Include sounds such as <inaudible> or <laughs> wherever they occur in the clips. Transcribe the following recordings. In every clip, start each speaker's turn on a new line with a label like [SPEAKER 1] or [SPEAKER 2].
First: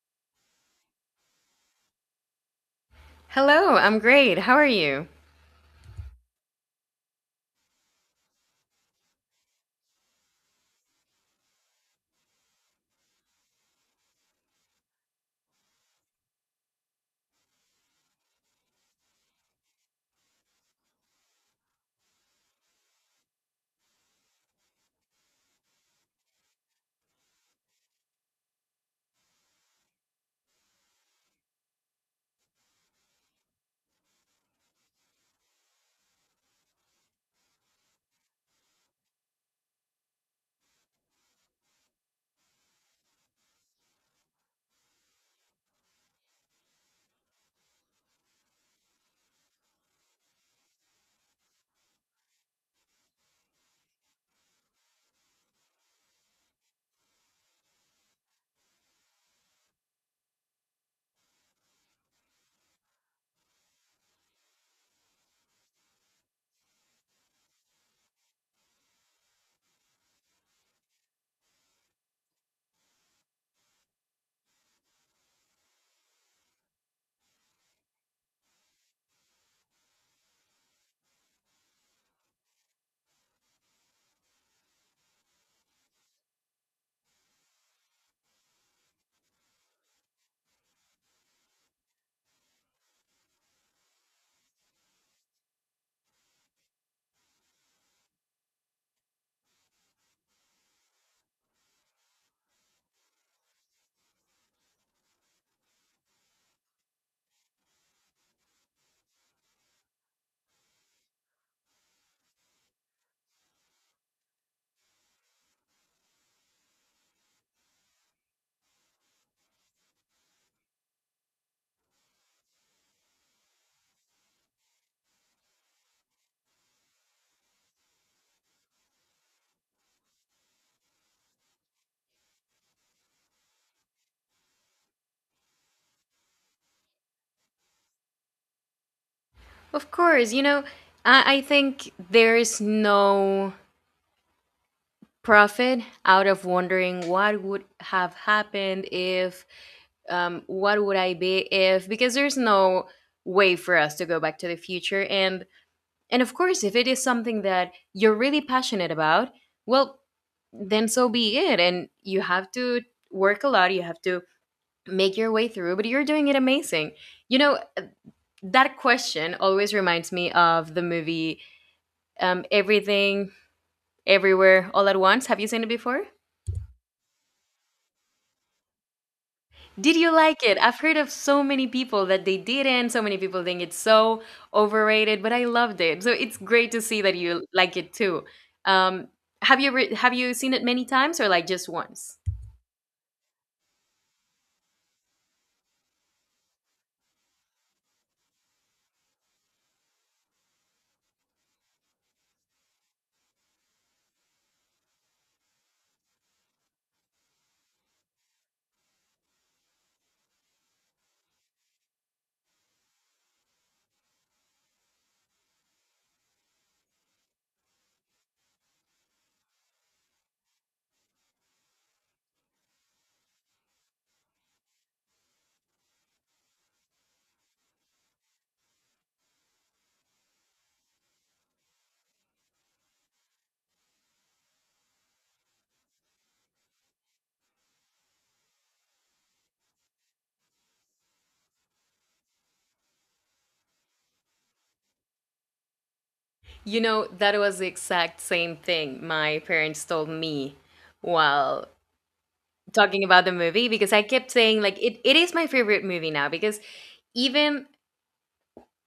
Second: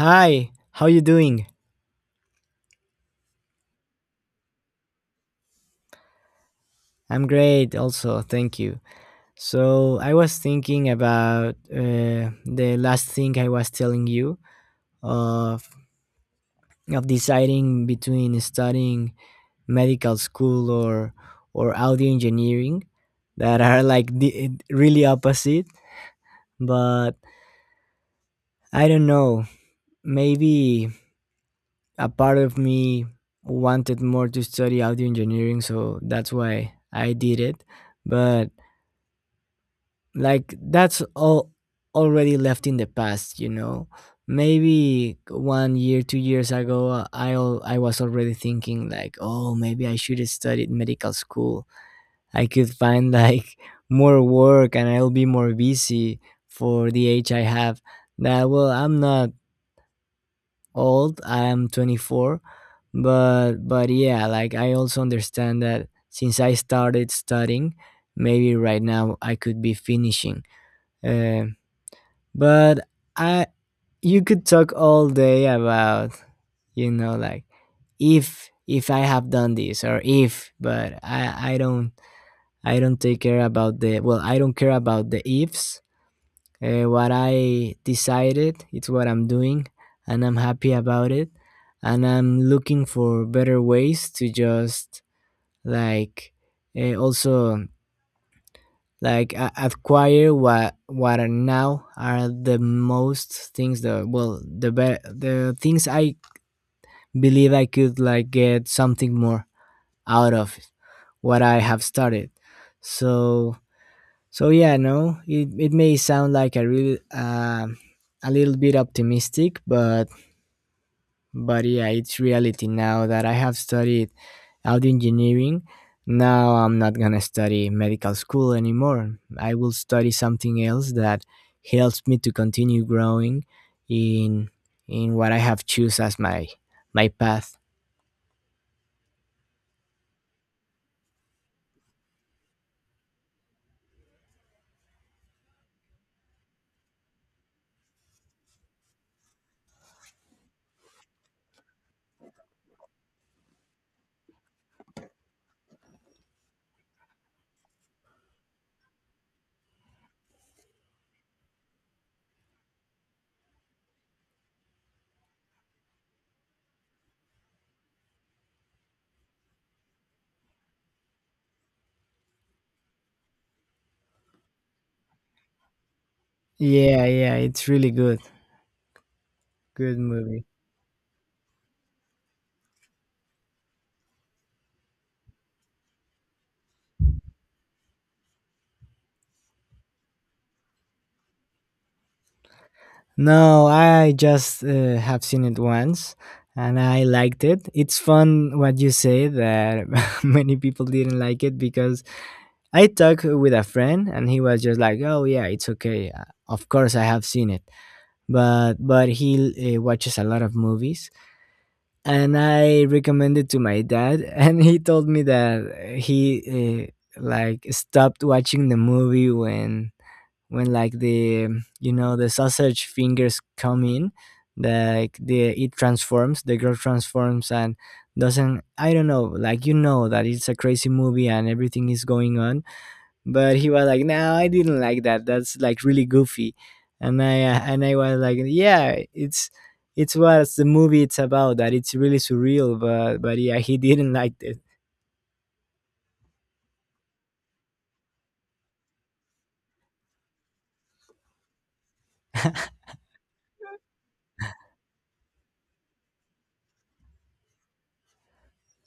[SPEAKER 1] Hi, how you doing?
[SPEAKER 2] Hello, I'm great. How are you?
[SPEAKER 1] I'm great also, thank you. So, I was thinking about the last thing I was telling you of of deciding between studying medical school or audio engineering, that are like the, really opposite, but I don't know. Maybe a part of me wanted more to study audio engineering, so that's why I did it. But like, that's all already left in the past, maybe 1 year, 2 years ago, I was already thinking like, oh, maybe I should have studied medical school. I could find like <laughs> more work, and I'll be more busy for the age I have now. Well, I'm not old, I'm 24, but yeah, like, I also understand that since I started studying, maybe right now I could be finishing, uh, but I, you could talk all day about, like, if I have done this, or if, but I don't take care about the, well, I don't care about the ifs. What I decided, it's what I'm doing, and I'm happy about it, and I'm looking for better ways to just, like, also, like, acquire what are now are the most things that, well, the things I believe I could like get something more out of what I have started. So yeah, no, it may sound like a really, a little bit optimistic, but yeah, it's reality now that I have studied audio engineering. Now I'm not gonna study medical school anymore. I will study something else that helps me to continue growing in in what I have choose as my path.
[SPEAKER 2] Of course, you know, I think there is no profit out of wondering what would have happened if, what would I be if, because there's no way for us to go back to the future. And of course, if it is something that you're really passionate about, well, then so be it. And you have to work a lot. You have to make your way through, but you're doing it amazing. You know, that question always reminds me of the movie Everything, Everywhere, All at Once. Have you seen it before?
[SPEAKER 1] Yeah, yeah, it's really good.
[SPEAKER 2] Did
[SPEAKER 1] Good
[SPEAKER 2] you like
[SPEAKER 1] movie.
[SPEAKER 2] it? I've heard of so many people that they didn't. So many people think it's so overrated, but I loved it. So it's great to see that you like it too. Um, have you have you seen it many times or like just once?
[SPEAKER 1] No, I just have seen it once, and I liked it. It's fun what you say that <laughs> many people didn't like it, because I talked with a friend, and he was just like, "Oh, yeah, it's okay. Of course I have seen it." But he watches a lot of movies, and I recommended to my dad <laughs> and he told me that, he, like, stopped watching the movie when, like, the, you know, the sausage fingers come in, like the, it transforms, the girl transforms and doesn't, I don't know, like, you know, that it's a crazy movie and everything is going on. But he was like, no, I didn't like that, that's like really goofy. And I was like, yeah, it's what the movie it's about, that it's really surreal, but yeah, he <laughs> didn't like it.
[SPEAKER 2] You know, that was the exact same thing my parents told me while talking about the movie because I kept saying like it is my favorite movie now because even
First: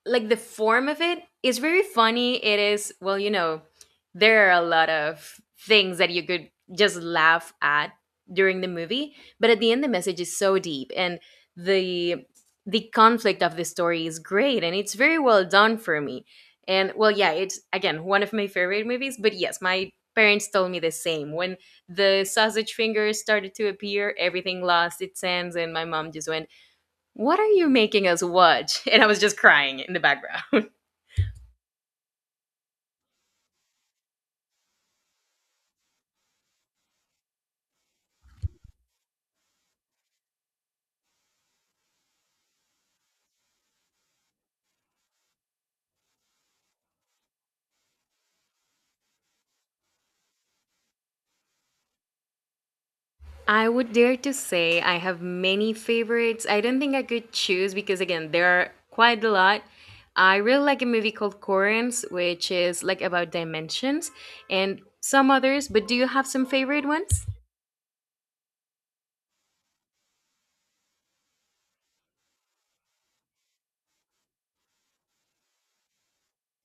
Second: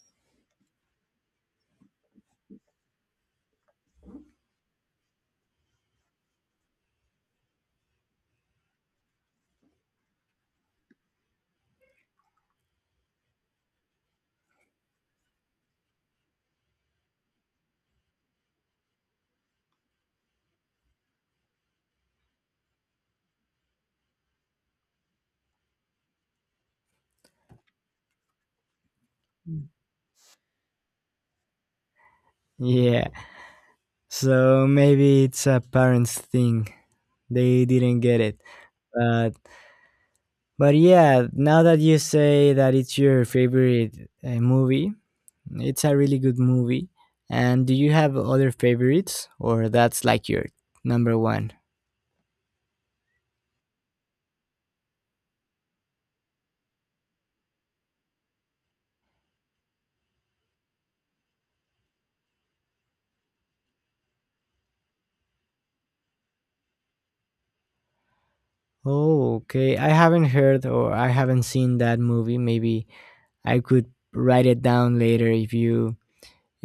[SPEAKER 2] like the form of it is very funny. It is, well, you know, there are a lot of things that you could just laugh at during the movie, but at the end the message is so deep and the the conflict of the story is great and it's very well done for me. And well, yeah, it's again one of my favorite movies, but yes, my parents told me the same. When the sausage fingers started to appear, everything lost its sense and my mom just went, what are you making us watch? <laughs> And I was just crying in the background.
[SPEAKER 1] Yeah, so maybe it's a parents thing, they didn't get it, but but yeah, now that you say that it's your favorite movie, it's a really good movie. And do you have other favorites, or that's like your number one?
[SPEAKER 2] <laughs> I would dare to say I have many favorites. I don't think I could choose because, again, there are quite a lot. I really like a movie called Corinth, which is like about dimensions and some others, but do you have some favorite ones?
[SPEAKER 1] Oh, okay. I haven't heard, or I haven't seen that movie. Maybe I could write it down later if you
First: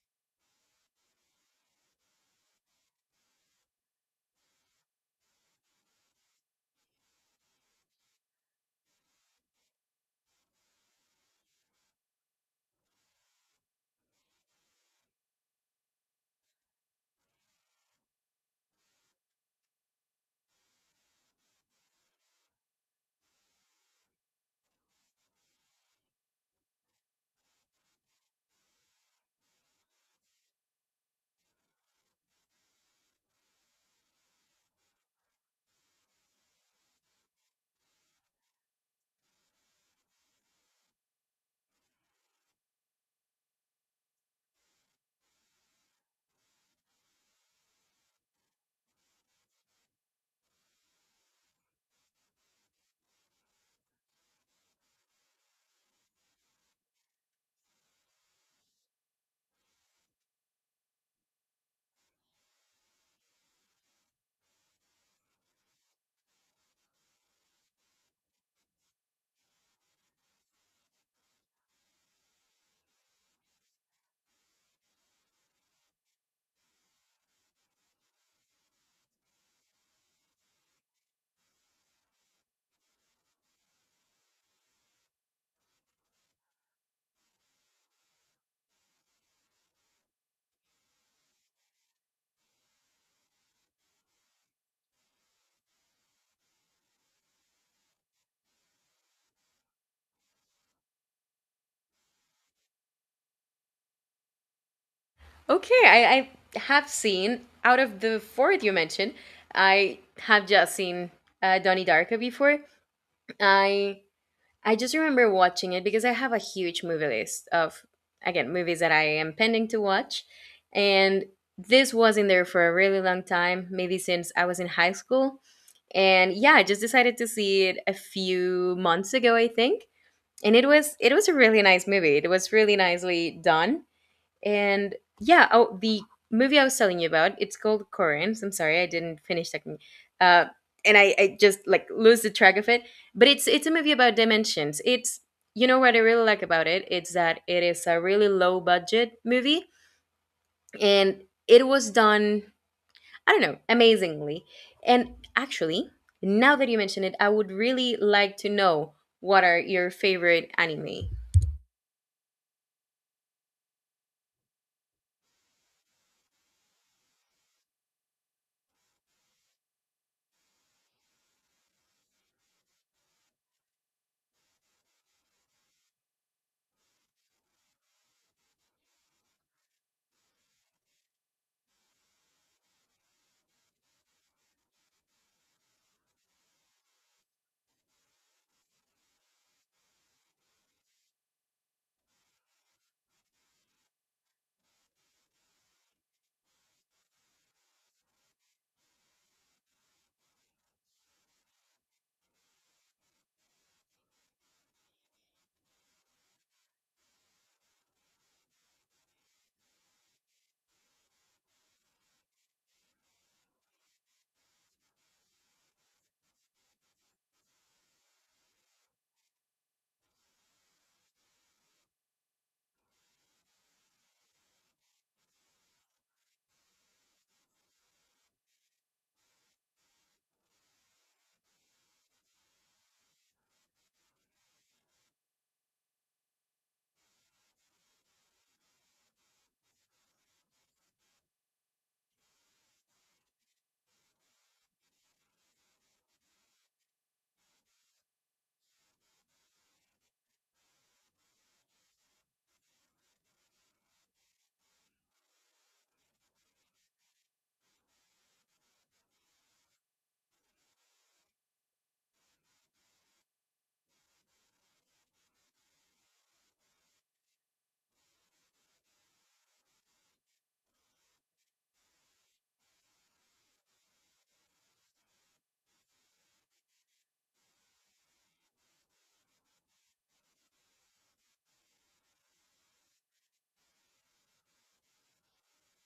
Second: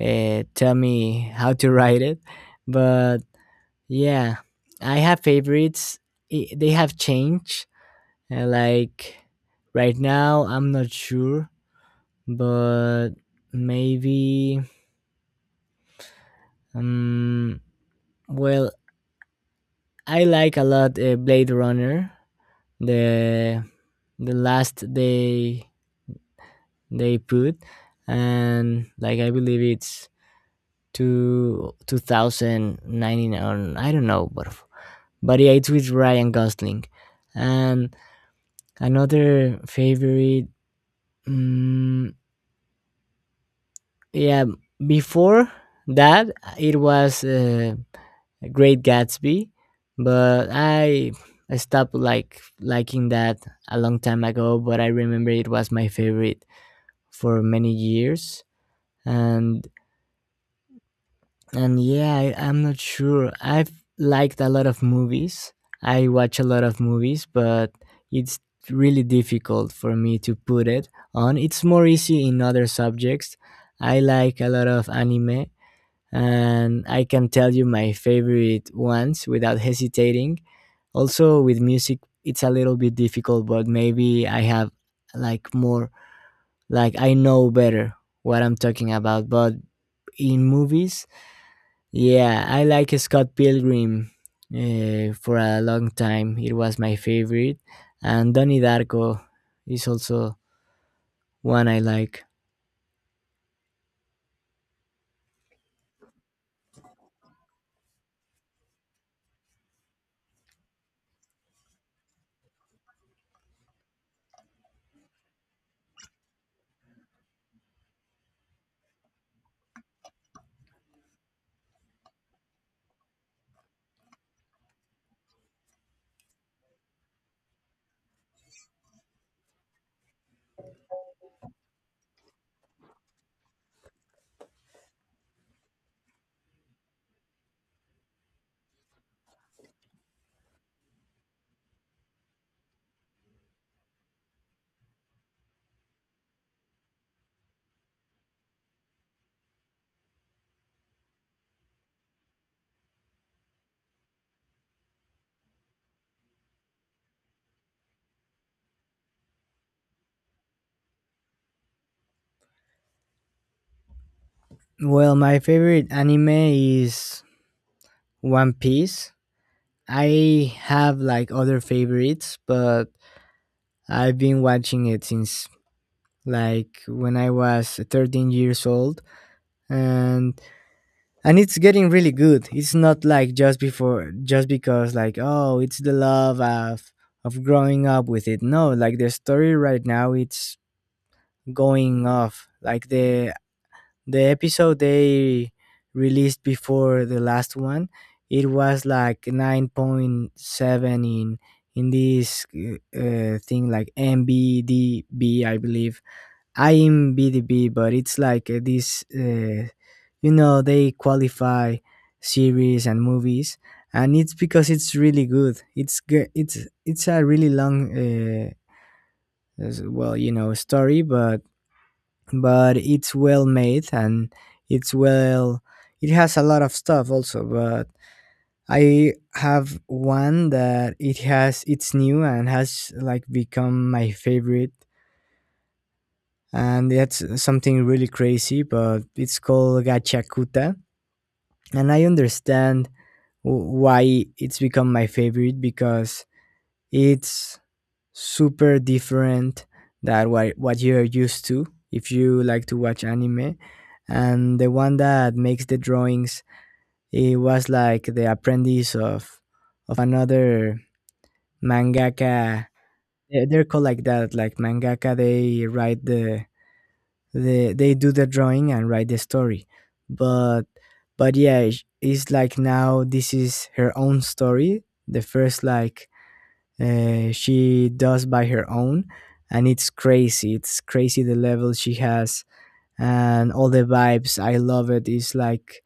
[SPEAKER 1] tell me how to <laughs> write it. But yeah, I have favorites. I, they have changed. Like right now, I'm not sure, but maybe. Um, well, I like a lot Blade Runner. The the last day they put, and like, I believe it's two 2019, or I don't know, but yeah, it's with Ryan Gosling. And another favorite, mm, yeah, before that it was, Great Gatsby. But I stopped like liking that a long time ago, but I remember it was my favorite for many years. And And yeah, I'm not sure. I've liked a lot of movies. I watch a lot of movies, but it's really difficult for me to put it on. It's more easy in other subjects. I like a lot of anime, and I can tell you my favorite ones without hesitating. Also, with music, it's a little bit difficult, but maybe I have like more, like, I know better what I'm talking about. But in movies, yeah, I like Scott Pilgrim for a long time. It was my favorite. And Donnie Darko is also one I like.
[SPEAKER 2] Okay, I have seen, out of the four that you mentioned, I have just seen Donnie Darko before. I I just remember watching it because I have a huge movie list of, again, movies that I am pending to watch. And this was in there for a really long time, maybe since I was in high school. And yeah, I just decided to see it a few months ago, I think. And it was a really nice movie. It was really nicely done. And yeah, oh, the movie I was telling you about, it's called Corinth. I'm sorry, I didn't finish talking. Uh, and I just like lose the track of it. But it's a movie about dimensions. It's, you know what I really like about it? It's that it is a really low budget movie and it was done, I don't know, amazingly. And actually, now that you mention it, I would really like to know what are your favorite anime.
[SPEAKER 1] Well, my favorite anime is One Piece. I have like other favorites, but I've been watching it since like when I was 13 years old. And and it's getting really good. It's not like just before, just because like, oh, it's the love of growing up with it. No, like, the story right now, it's going off, like, the episode they released before the last one, it was like 9.7 in this, thing like MBDB, I believe. I'm BDB, but it's like, this, you know, they qualify series and movies, and it's because it's really good. It's g- it's a really long, well, you know, story, but it's well made, and it's well. It has a lot of stuff also, but I have one that it has. It's new and has like become my favorite, and that's something really crazy, but it's called Gachakuta. And I understand why it's become my favorite, because it's super different than what you're used to if you like to watch anime. And the one that makes the drawings, it was like the apprentice of another mangaka. They're called like that, like, mangaka, they write the, they do the drawing and write the story. But but yeah, it's like, now, this is her own story, the first like, she does by her own. And it's crazy, it's crazy the level she has, and all the vibes, I love it. It's like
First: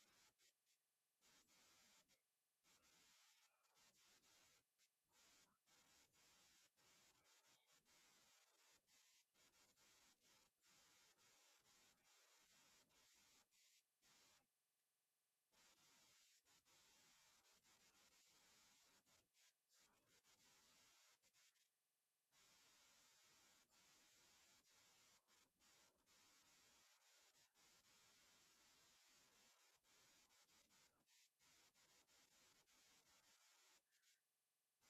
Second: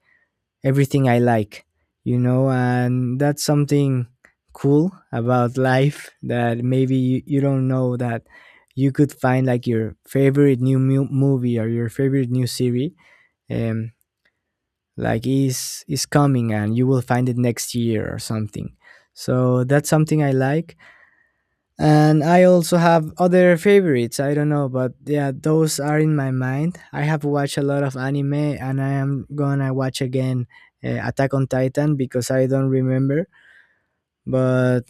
[SPEAKER 1] everything I like, you know. And that's something cool about life <laughs> that maybe, you don't know, that you could find like your favorite new movie, or your favorite new series, um like, is coming, and you will find it next year or something, so that's something I like. And I also have other favorites. I don't know, but yeah, those are in my mind. I have watched a lot of anime, and I am gonna watch again, Attack on Titan, because I don't remember. But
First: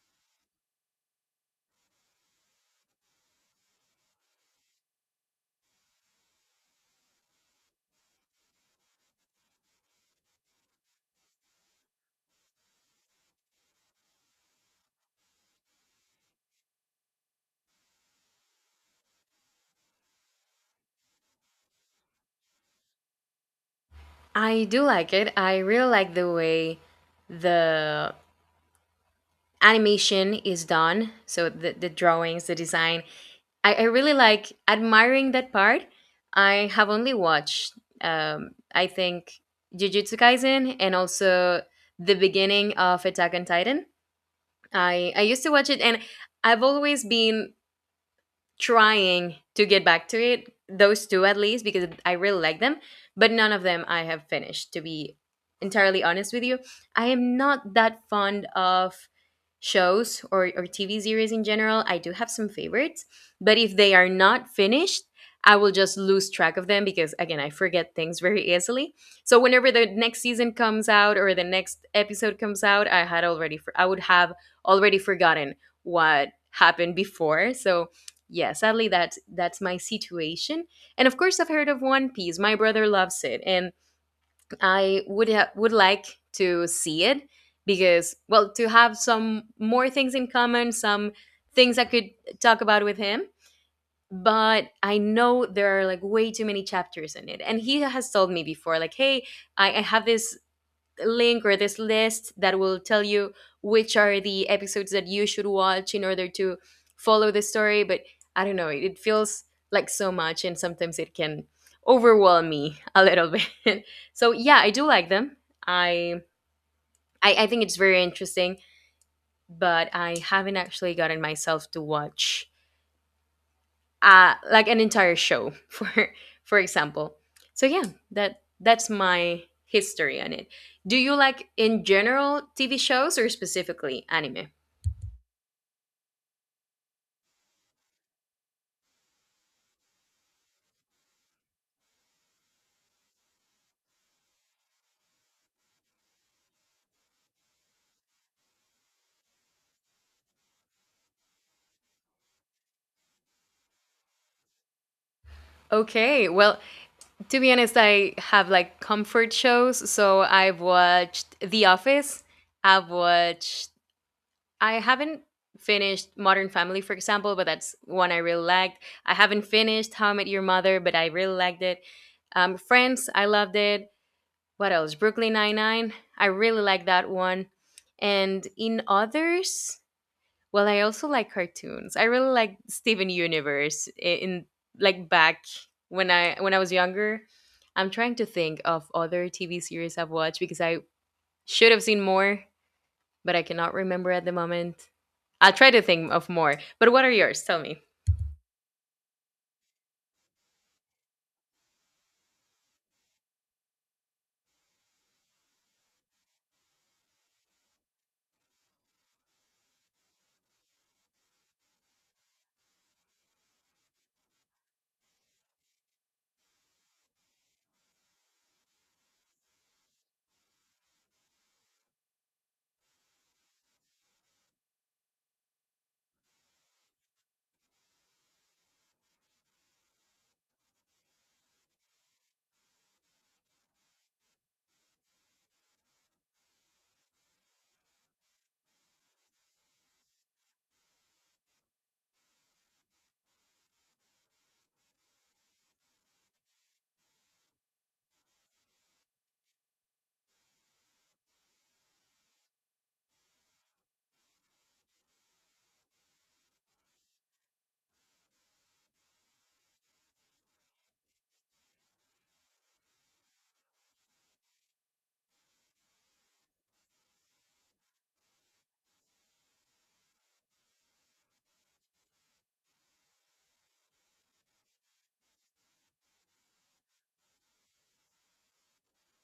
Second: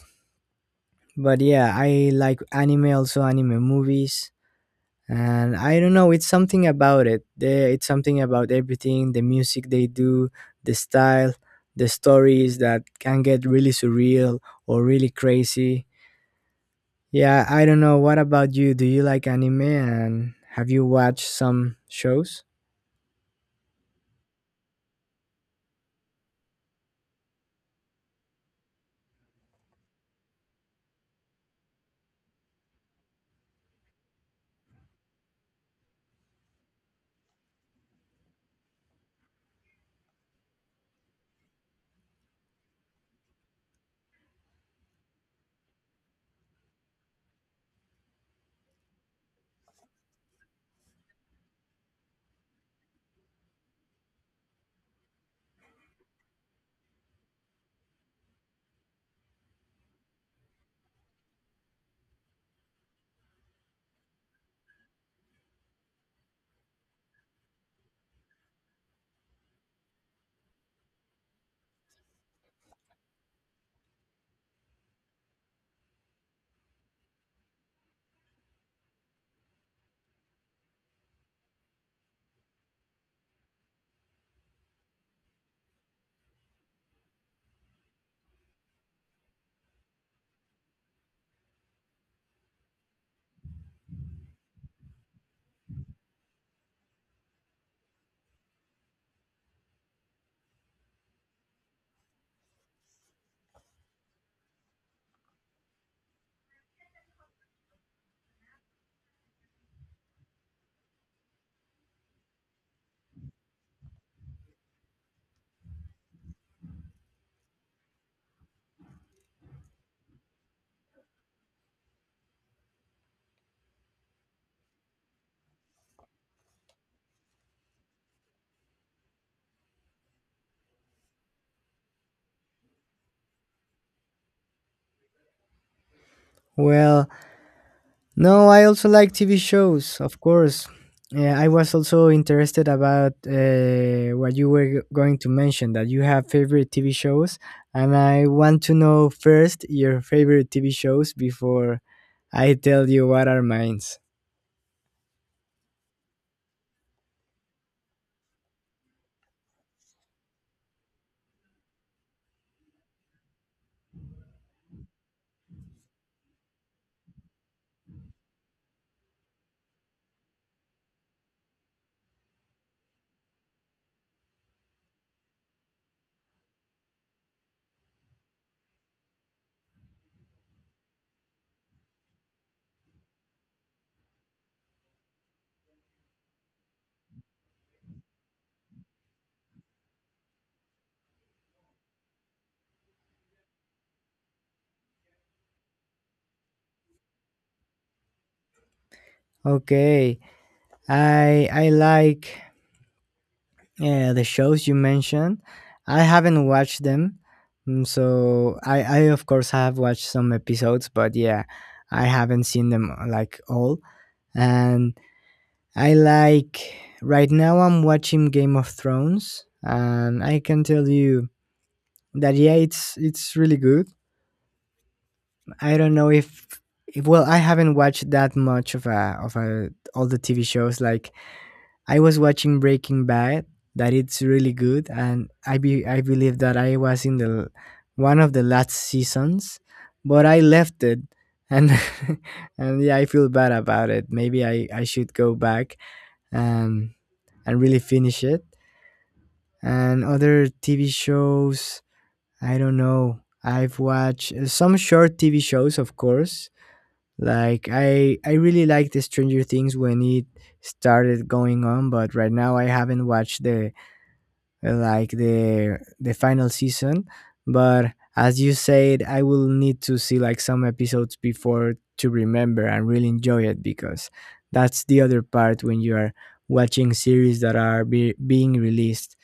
[SPEAKER 1] but yeah, I like anime, also anime movies. And I don't know, it's something about it. It's something about everything: the music they do, the style, the stories that can get really surreal or really crazy. Yeah, I don't know. What about you? Do you like anime, and have you watched some shows?
[SPEAKER 2] I do like it. I really like the way the animation is done, so the drawings, the design. I really like admiring that part. I have only watched, um, I think Jujutsu Kaisen and also the beginning of Attack on Titan. I used to watch it, and I've always been trying to get back to it. Those two, at least, because I really like them, but none of them I have finished, to be entirely honest with you. I am not that fond of shows or TV series in general. I do have some favorites, but if they are not finished, I will just lose track of them because, again, I forget things very easily. So whenever the next season comes out or the next episode comes out, I had I would have already forgotten what happened before. So yeah, sadly, that's my situation. And of course, I've heard of One Piece. My brother loves it, and I would would like to see it because, well, to have some more things in common, some things I could talk about with him. But I know there are like way too many chapters in it, and he has told me before like, hey, I have this link or this list that will tell you which are the episodes that you should watch in order to follow the story. But I don't know, it feels like so much, and sometimes it can overwhelm me a little <laughs> bit. So yeah, I do like them. I I think it's very interesting, but I haven't actually gotten myself to watch like an entire show <laughs> for example. So yeah, that's my history on it. Do you like in general TV shows or specifically anime?
[SPEAKER 1] Well, no, I also like TV shows, of course. Yeah, I was also interested about, what you were going to mention, that you have favorite TV shows, and I want to know first your favorite TV shows before I tell you what are mine.
[SPEAKER 2] Okay, well, to be honest, I have like comfort shows, so I've watched The Office. I've watched, I haven't finished Modern Family, for example, but that's one I really liked. I haven't finished How I Met Your Mother, but I really liked it. Friends, I loved it. What else? Brooklyn Nine Nine. I really like that one. And in others, well, I also like cartoons. I really like Steven Universe, in like back when I was younger. I'm trying to think of other TV series I've watched because I should have seen more, but I cannot remember at the moment. I'll try to think of more. But what are yours? Tell me.
[SPEAKER 1] Okay, I like. Yeah, the shows you mentioned, I haven't watched them. So, I of course have watched some episodes, but yeah, I haven't seen them like, all. And I like, right now I'm watching Game of Thrones, and I can tell you that yeah, it's really good. I don't know if, well, I haven't watched that much of a all the TV shows, like, I was watching Breaking Bad, that it's really good, and I believe that I was in the one of the last seasons, but I left it, and <laughs> and yeah, I feel bad about it. Maybe I should go back and and really finish it. And other TV shows, I don't know. I've watched some short TV shows, of course, like, I really liked the Stranger Things when it started going on, but right now I haven't watched the, like, the final season. But as you said, I will need to see like some episodes before to remember and really enjoy it, because that's the other part, when you are watching series that are being released.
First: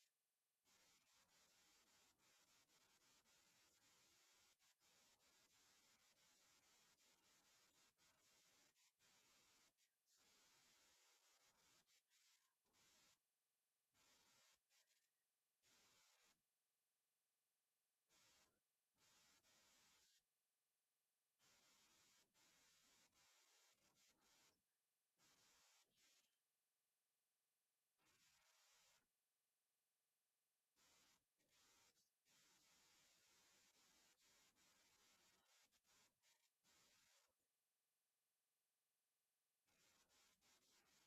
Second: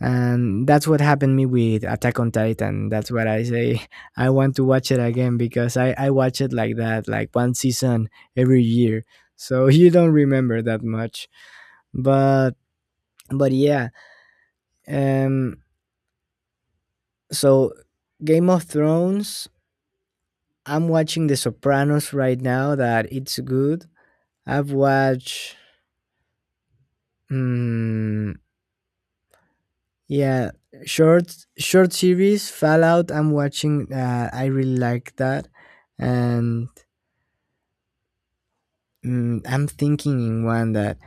[SPEAKER 1] And that's what happened me with Attack on Titan, that's what I say, <laughs> I want to watch it again, because I watch it like that, like, one season every year, so <laughs> you don't remember that much. But but yeah, um so, Game of Thrones. I'm watching The Sopranos right now, that it's good. I've watched, mm, yeah, short series, Fallout, I'm watching, I really like that. And, I'm thinking in one that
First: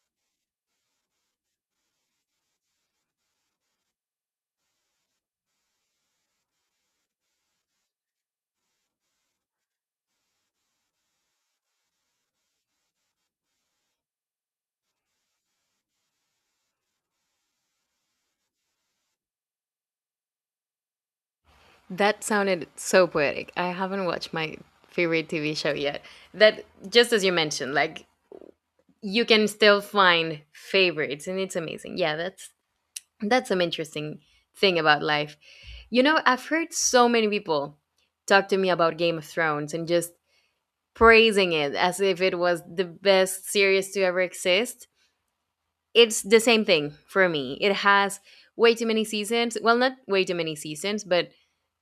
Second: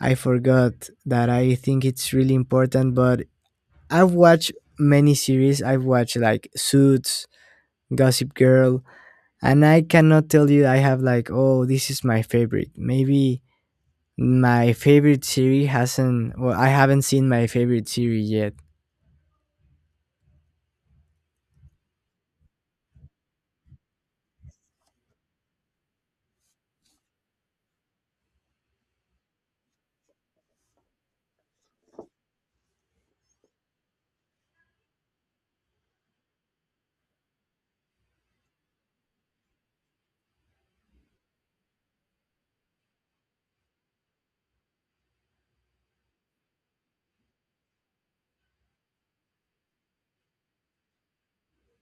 [SPEAKER 1] I forgot, that I think it's really important, but I've watched many series. I've watched like Suits, Gossip Girl, and I cannot tell you I have like, oh, this is my favorite. Maybe my favorite series hasn't, well, I haven't seen my favorite series yet.
[SPEAKER 2] That sounded so poetic. I haven't watched my favorite TV show yet. That, just as you mentioned, like you can still find favorites and it's amazing. Yeah, that's some interesting thing about life. You know, I've heard so many people talk to me about Game of Thrones and just praising it as if it was the best series to ever exist. It's the same thing for me. It has way too many seasons, well, not way too many seasons, but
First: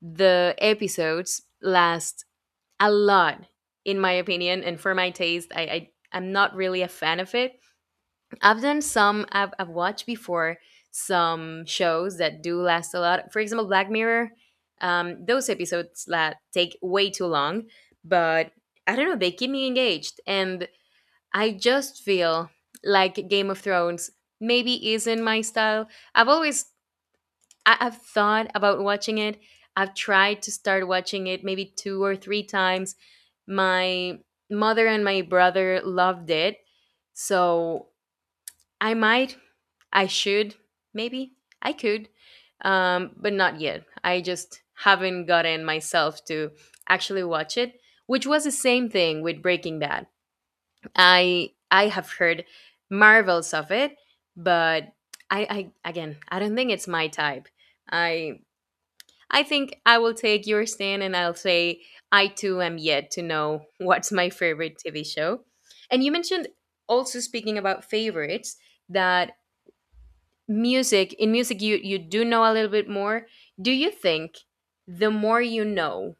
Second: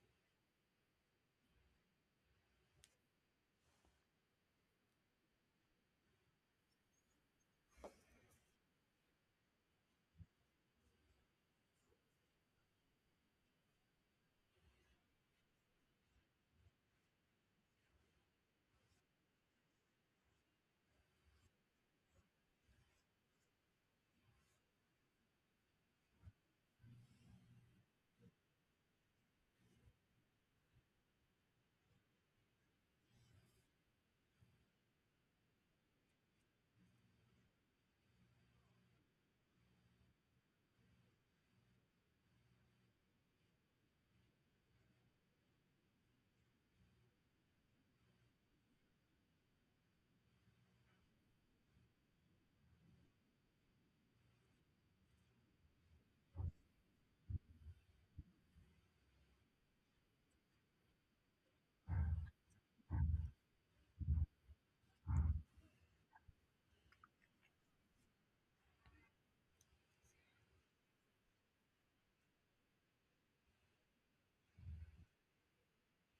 [SPEAKER 2] the episodes last a lot, in my opinion, and for my taste. I'm not really a fan of it. I've watched before some shows that do last a lot. For example, Black Mirror. Those episodes that take way too long, but I don't know, they keep me engaged. And I just feel like Game of Thrones maybe isn't my style. I've always, I've thought about watching it. I've tried to start watching it maybe two or three times. My mother and my brother loved it. So I might, I should, maybe, I could, but not yet. I just haven't gotten myself to actually watch it, which was the same thing with Breaking Bad. I have heard marvels of it, but I again I don't think it's my type. I I think I will take your stand and I'll say I too am yet to know <laughs> what's my favorite TV show. And you mentioned, also speaking about favorites, that music, in music, you do know a little bit more. Do you think the more you know,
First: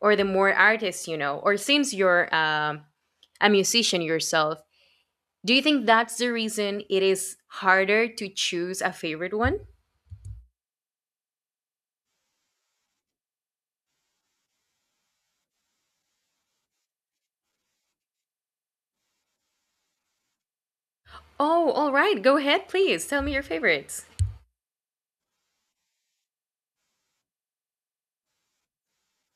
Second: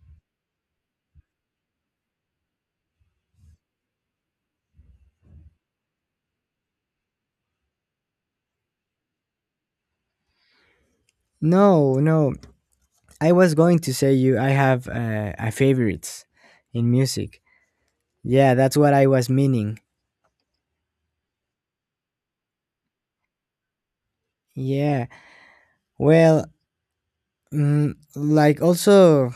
[SPEAKER 2] or the more artists you know, or since you're a musician yourself, do you think that's the reason it is harder to choose a favorite one?
[SPEAKER 1] No, no, I was going to say you, I have a favorites in music. Yeah, that's what I was meaning.
[SPEAKER 2] Oh, all right. Go ahead, please. Tell me your favorites.
[SPEAKER 1] Yeah. Well, like also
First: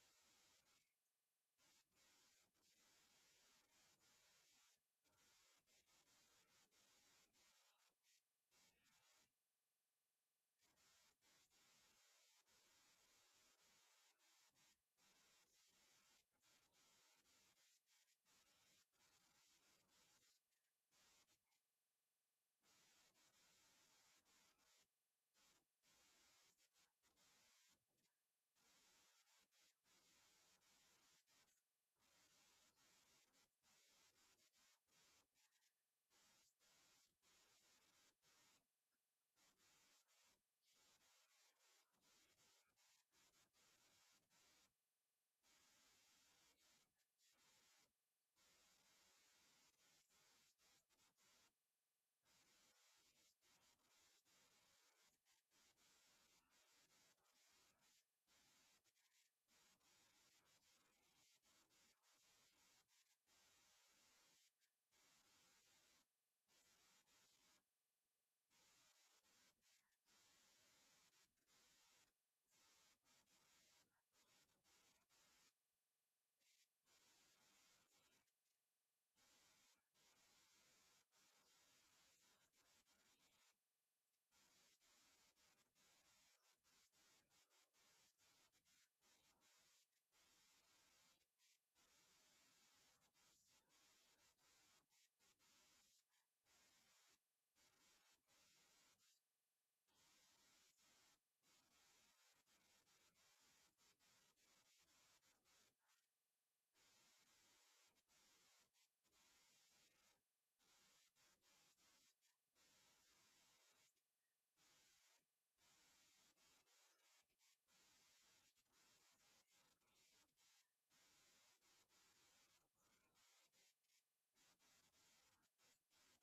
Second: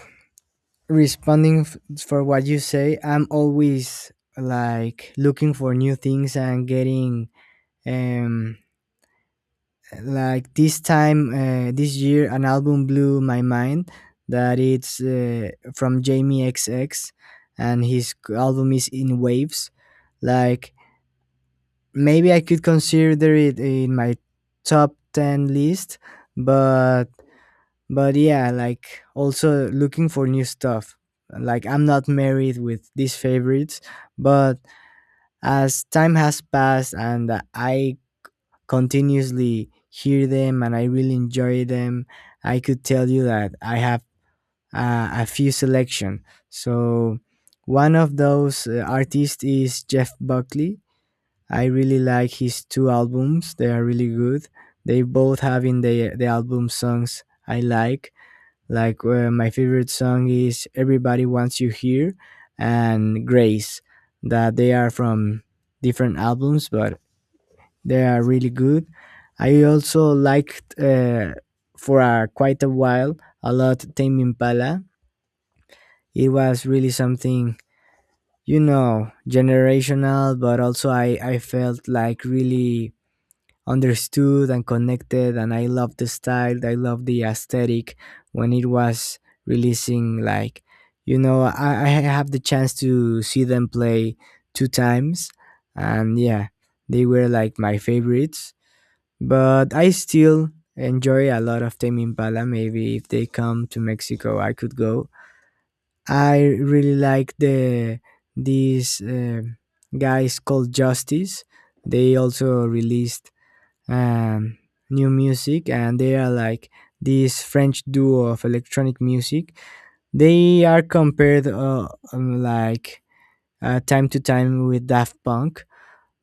[SPEAKER 1] responding for what you say I'm always like looking for new things and getting um like this time this year an album blew my mind that it's from Jamie xx, and his album is In Waves. Like, maybe I could consider it in my top 10 list, but yeah, like, also looking for new stuff. Like, I'm not married with these favorites, but as time has passed and I continuously hear them and I really enjoy them, I could tell you that I have a few selection. So one of those artists is Jeff Buckley. I really like his two albums, they are really good. They both have in the album songs I like. Like, my favorite song is "Everybody Wants You Here" and "Grace," that they are from different albums, but they are really good. I also liked, for a quite a while a lot, Tame Impala. It was really something, you know, generational, but also I felt like really understood and connected, and I love the style, I love the aesthetic when it was releasing. Like, I have the chance to see them play two times, and yeah, they were like my favorites, but I still enjoy a lot of Tame Impala. Maybe if they come to Mexico I could go. I really like these guys called Justice. They also released um, new music, and they are like this French duo of electronic music. They are compared, like, time to time, with Daft Punk,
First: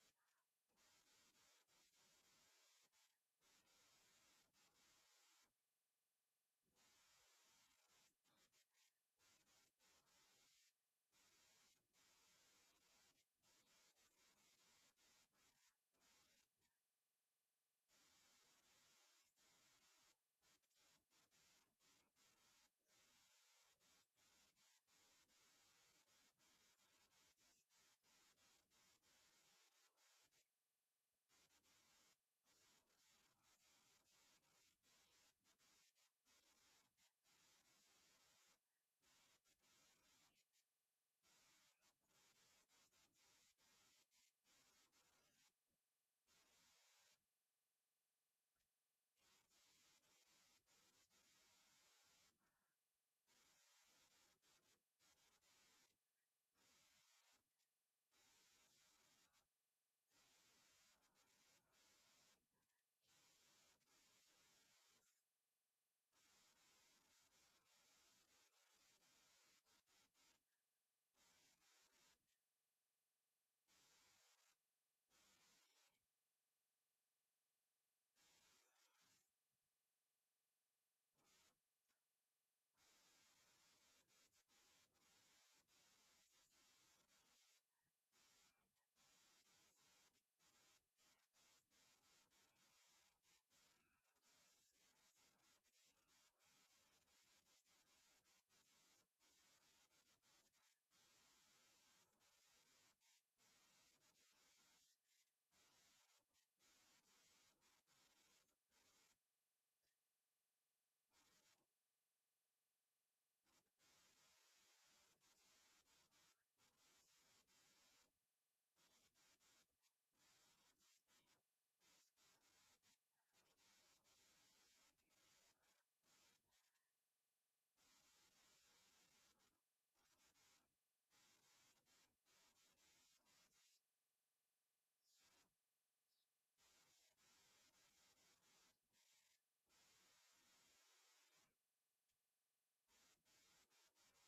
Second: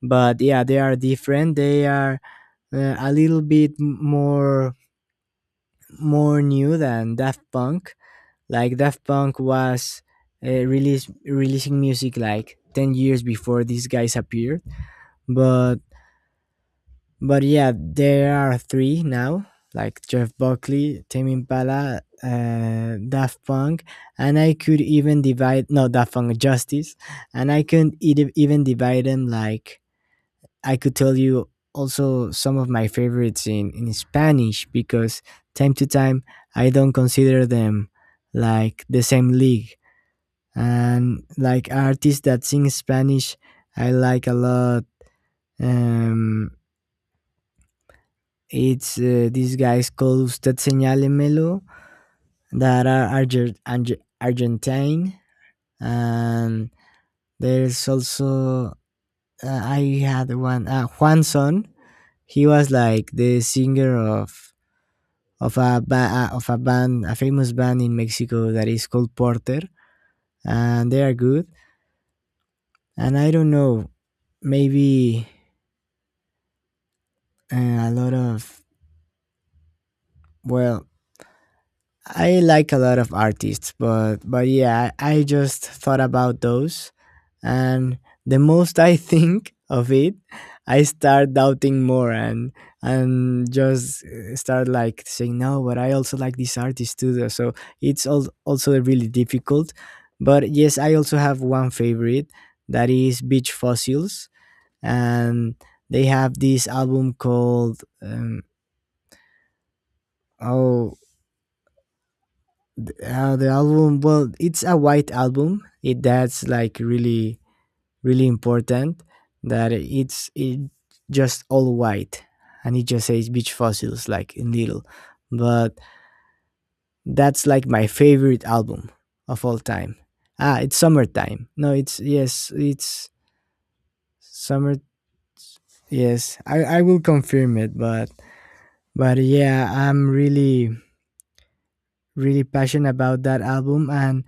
[SPEAKER 1] but yeah, they are different. They are a little bit more more new than Daft Punk. Like, Daft Punk was, releasing music like 10 years before these guys appeared, but yeah, there are three now, like Jeff Buckley, Tame Impala, Daft Punk, and I could even divide, no, Daft Punk, Justice, and I could even divide them. Like, I could tell you also some of my favorites in Spanish, because time to time I don't consider them like the same league. And like, artists that sing Spanish, I like a lot. Um, It's, these guys called Usted Señale Melo, that are Argentine. And there's also, I had one, Juan Son. He was like the singer of a ba- of a band, a famous band in Mexico that is called Porter, and they are good. And I don't know, maybe, a lot of, well, I like a lot of artists, but yeah, I just thought about those, and the most I think of it, I start doubting more, and just, start like saying, "No, but I also like this artist too." So it's also really difficult, but yes, I also have one favorite that is Beach Fossils. And they have this album called, oh, the album, well, it's a white album, it, that's like really really important, that it's it just all white, and it just says Beach Fossils, like, in little. But that's like my favorite album of all time. Ah, it's Summertime. No, it's, yes, it's Summer, yes. I will confirm it, but yeah, I'm really really passionate about that album. And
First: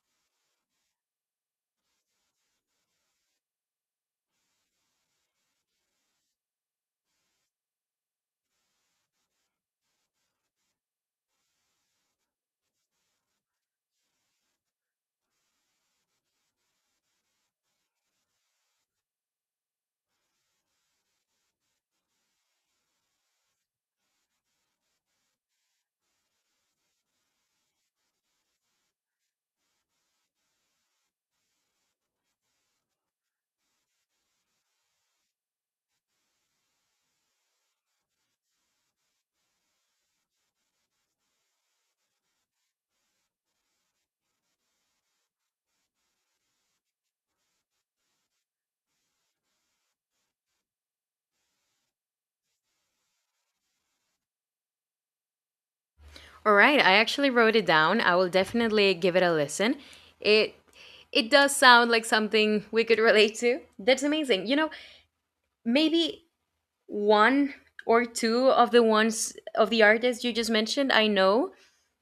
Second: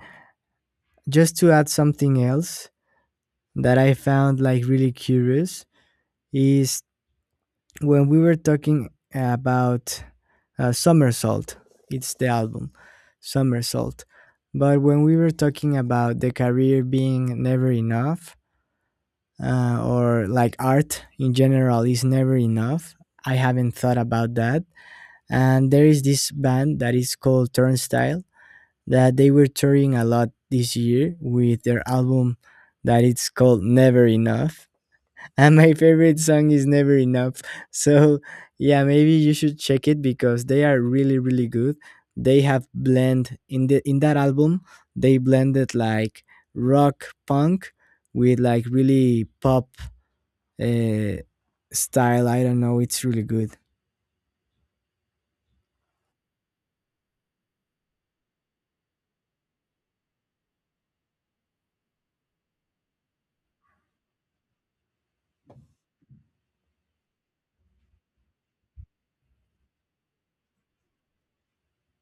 [SPEAKER 1] just to add something else that I found like really curious, is when we were talking about, Somersault, it's the album, Somersault. But when we were talking about the career being never enough, or like art in general is never enough, I haven't thought about that. And there is this band that is called Turnstile, that they were touring a lot this year with their album, that it's called Never Enough, and my favorite song is Never Enough. So yeah, maybe you should check it, because they are really really good. They have blend in the in that album, they blended like rock punk with like really pop uh, style, I don't know, it's really good.
[SPEAKER 2] All right, I actually wrote it down. I will definitely give it a listen. It it does sound like something we could relate to. That's amazing. You know, maybe one or two of the ones of the artists you just mentioned, I know,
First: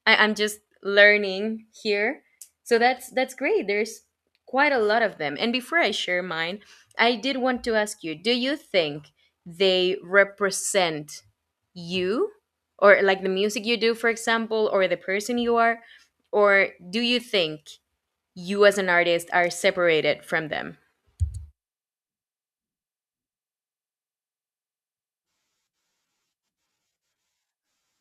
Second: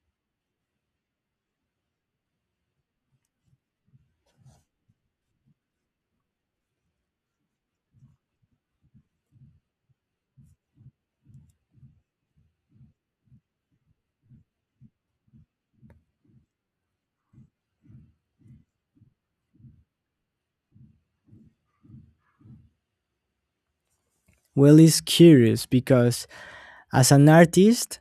[SPEAKER 2] I'm just learning here, so that's great. There's quite a lot of them, and before I share mine, I did want to ask you, do you think they represent you, or like the music you do, for example, or the person you are, or do you think you as an artist are separated from them?
[SPEAKER 1] Well, it's curious because as an artist,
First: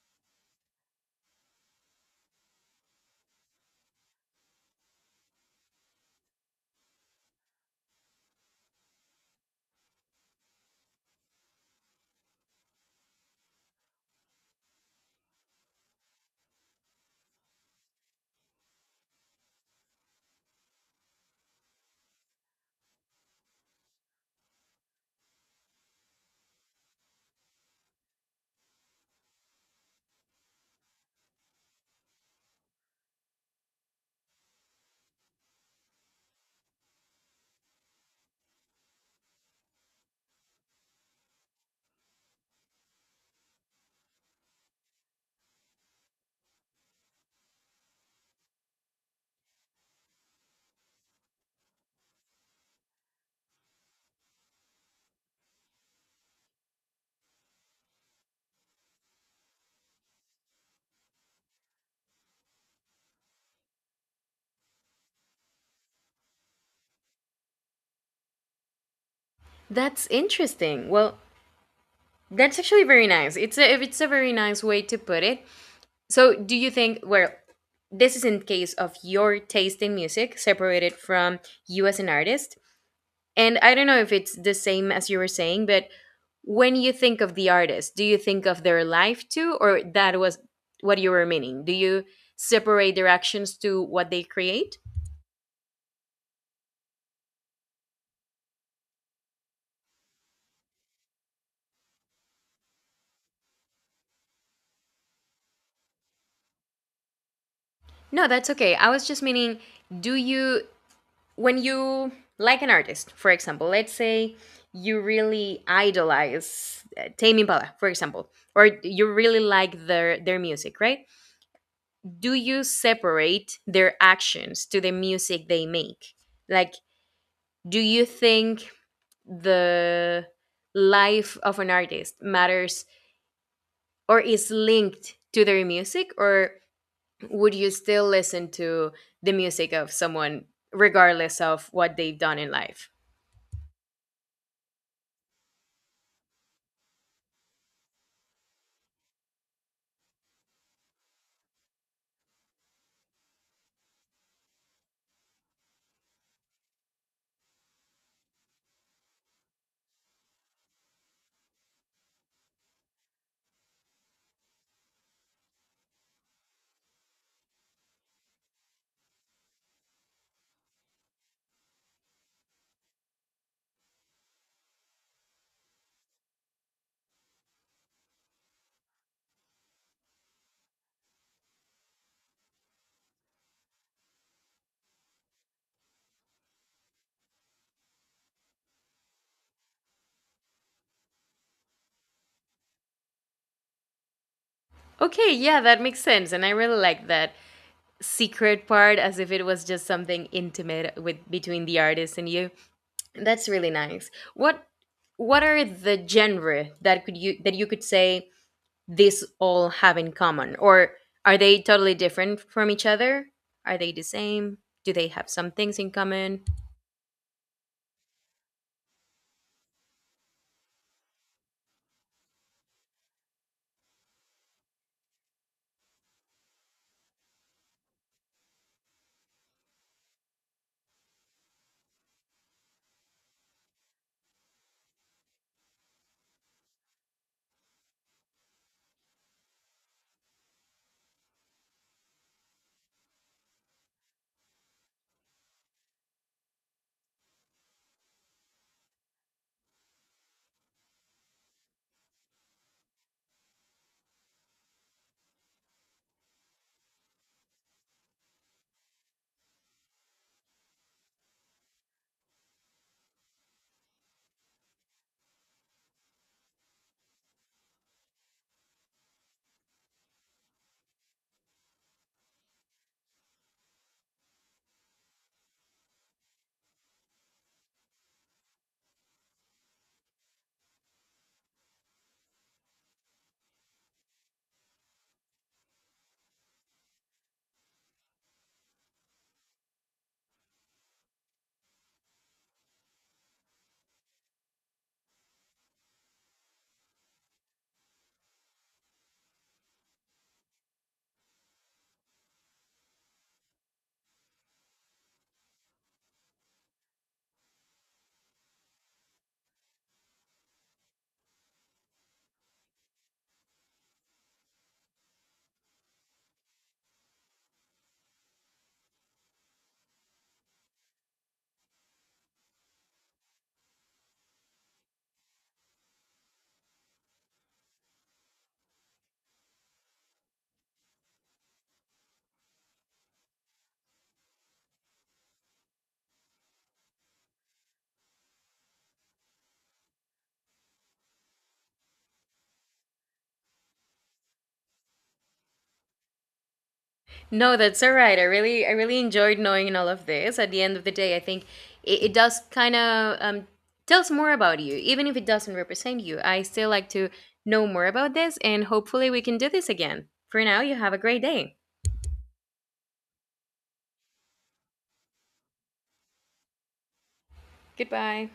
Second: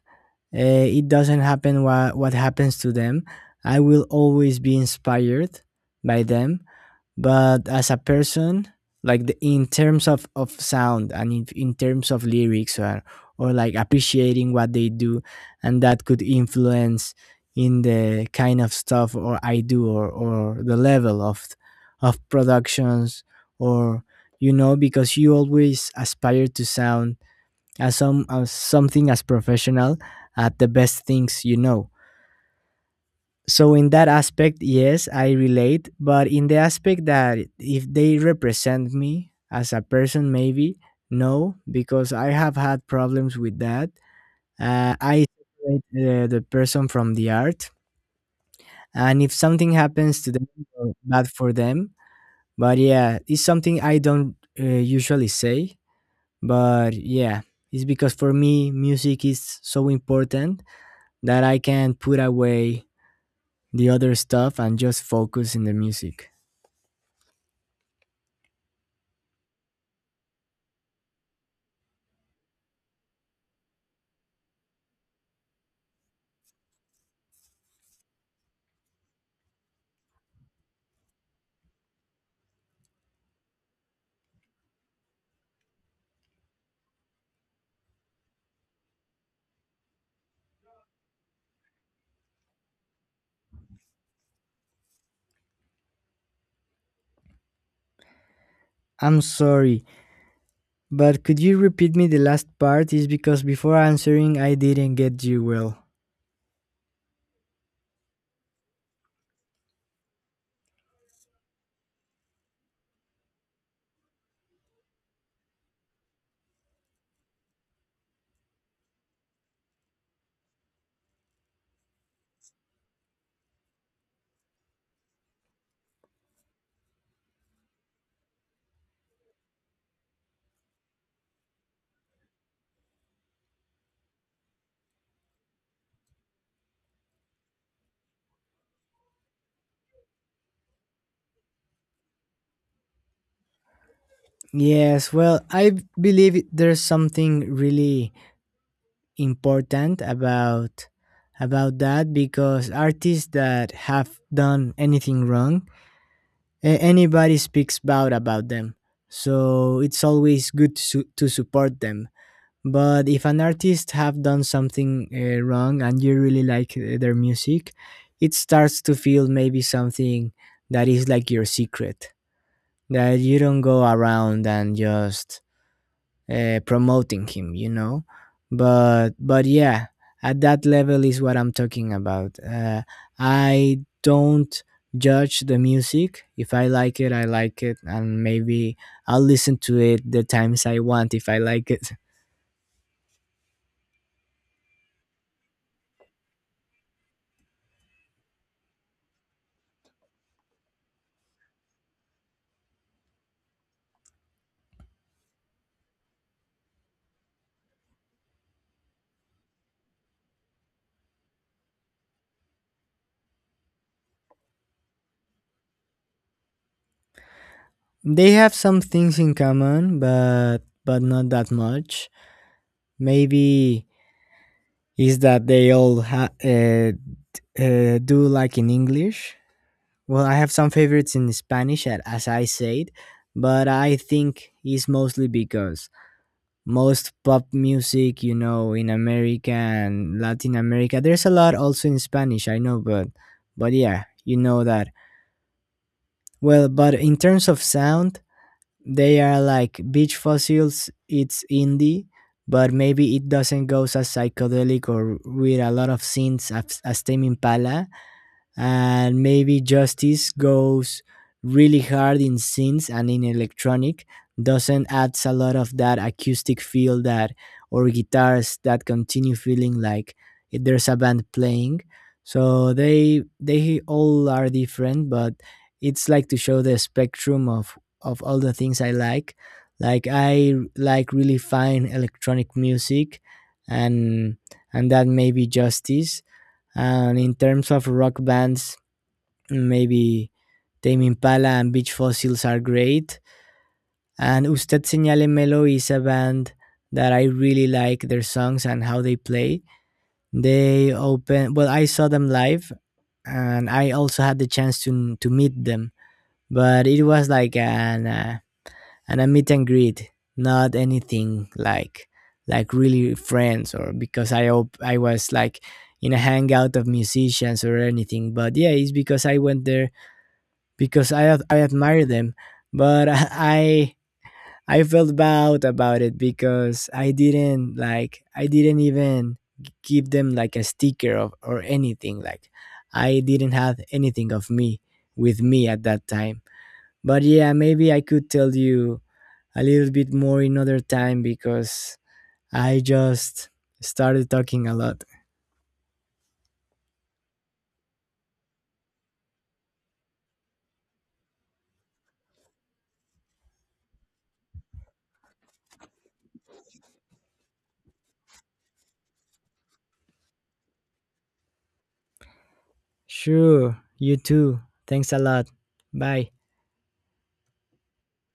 [SPEAKER 1] it doesn't happen what, happens to them. I will always be inspired by them. But as a person, like in terms of sound, and in terms of lyrics, or like appreciating what they do, and that could influence in the kind of stuff or I do, or the level of productions, or, you know, because you always aspire to sound as something as professional at the best things. So in that aspect, yes, I relate, but in the aspect that if they represent me as a person, maybe no, because I have had problems with that. I separate, the person from the art, and if something happens to them, bad for them. But yeah, it's something I don't, usually say, but yeah, it's because for me, music is so important that I can put away the other stuff and just focus in the music.
[SPEAKER 2] That's interesting. Well, that's actually very nice. It's a very nice way to put it. So, do you think, well, this is in case of your taste in music separated from you as an artist? And I don't know if it's the same as you were saying, but when you think of the artist, do you think of their life too, or that was what you were meaning? Do you separate their actions to what they create?
[SPEAKER 1] I'm sorry, but could you repeat me the last part? Is because before answering, I didn't get you well.
[SPEAKER 2] No, that's okay. I was just meaning, do you, when you like an artist, for example, let's say you really idolize Tame Impala, for example, or you really like their music, right? Do you separate their actions to the music they make? Like, do you think the life of an artist matters or is linked to their music, or would you still listen to the music of someone regardless of what they've done in life?
[SPEAKER 1] Yes, well, I believe there's something really important about that, because artists that have done anything wrong, anybody speaks bad about them. So it's always good to, to support them. But if an artist have done something, wrong, and you really like, their music, it starts to feel maybe something that is like your secret, that you don't go around and just, promoting him. But yeah, at that level is what I'm talking about. I don't judge the music. If I like it, I like it, and maybe I'll listen to it the times I want, if I like it.
[SPEAKER 2] Okay, yeah, that makes sense. And I really like that secret part, as if it was just something intimate with between the artist and you. That's really nice. What are the genre that could you that you could say this all have in common, or are they totally different from each other? Are they the same? Do they have some things in common?
[SPEAKER 1] They have some things in common, but not that much. Maybe is that they all do like in English. Well, I have some favorites in Spanish, as I said, but I think it's mostly because most pop music, in America and Latin America, there's a lot also in Spanish. I know, but yeah, you know that. Well, but in terms of sound, they are like Beach Fossils. It's indie, but maybe it doesn't go as psychedelic or with a lot of synths as, Tame Impala. And maybe Justice goes really hard in synths and in electronic, doesn't adds a lot of that acoustic feel that, or guitars that continue feeling like there's a band playing. So they all are different, but it's like to show the spectrum of all the things I like. Like, I like really fine electronic music, and and that may be Justice. And in terms of rock bands, maybe Tame Impala and Beach Fossils are great. And Usted Señale Melo is a band that I really like their songs and how they play. They open, well, I saw them live, and I also had the chance to, meet them, but it was like an, a meet and greet, not anything like really friends, or because I I was like in a hangout of musicians or anything. But yeah, it's because I went there because I I admire them, but <laughs> I felt bad about it because I didn't like, I didn't even give them, like, a sticker of, or anything, like, I didn't have anything of me with me at that time. But yeah, maybe I could tell you a little bit more another time, because I just started talking a lot.
[SPEAKER 2] No, that's all right. I really enjoyed knowing all of this. At the end of the day, I think it does kind of tells more about you, even if it doesn't represent you. I still like to know more about this, and hopefully, we can do this again. For now, you have a great day.
[SPEAKER 1] Sure, you too. Thanks a lot. Bye.
[SPEAKER 2] Goodbye.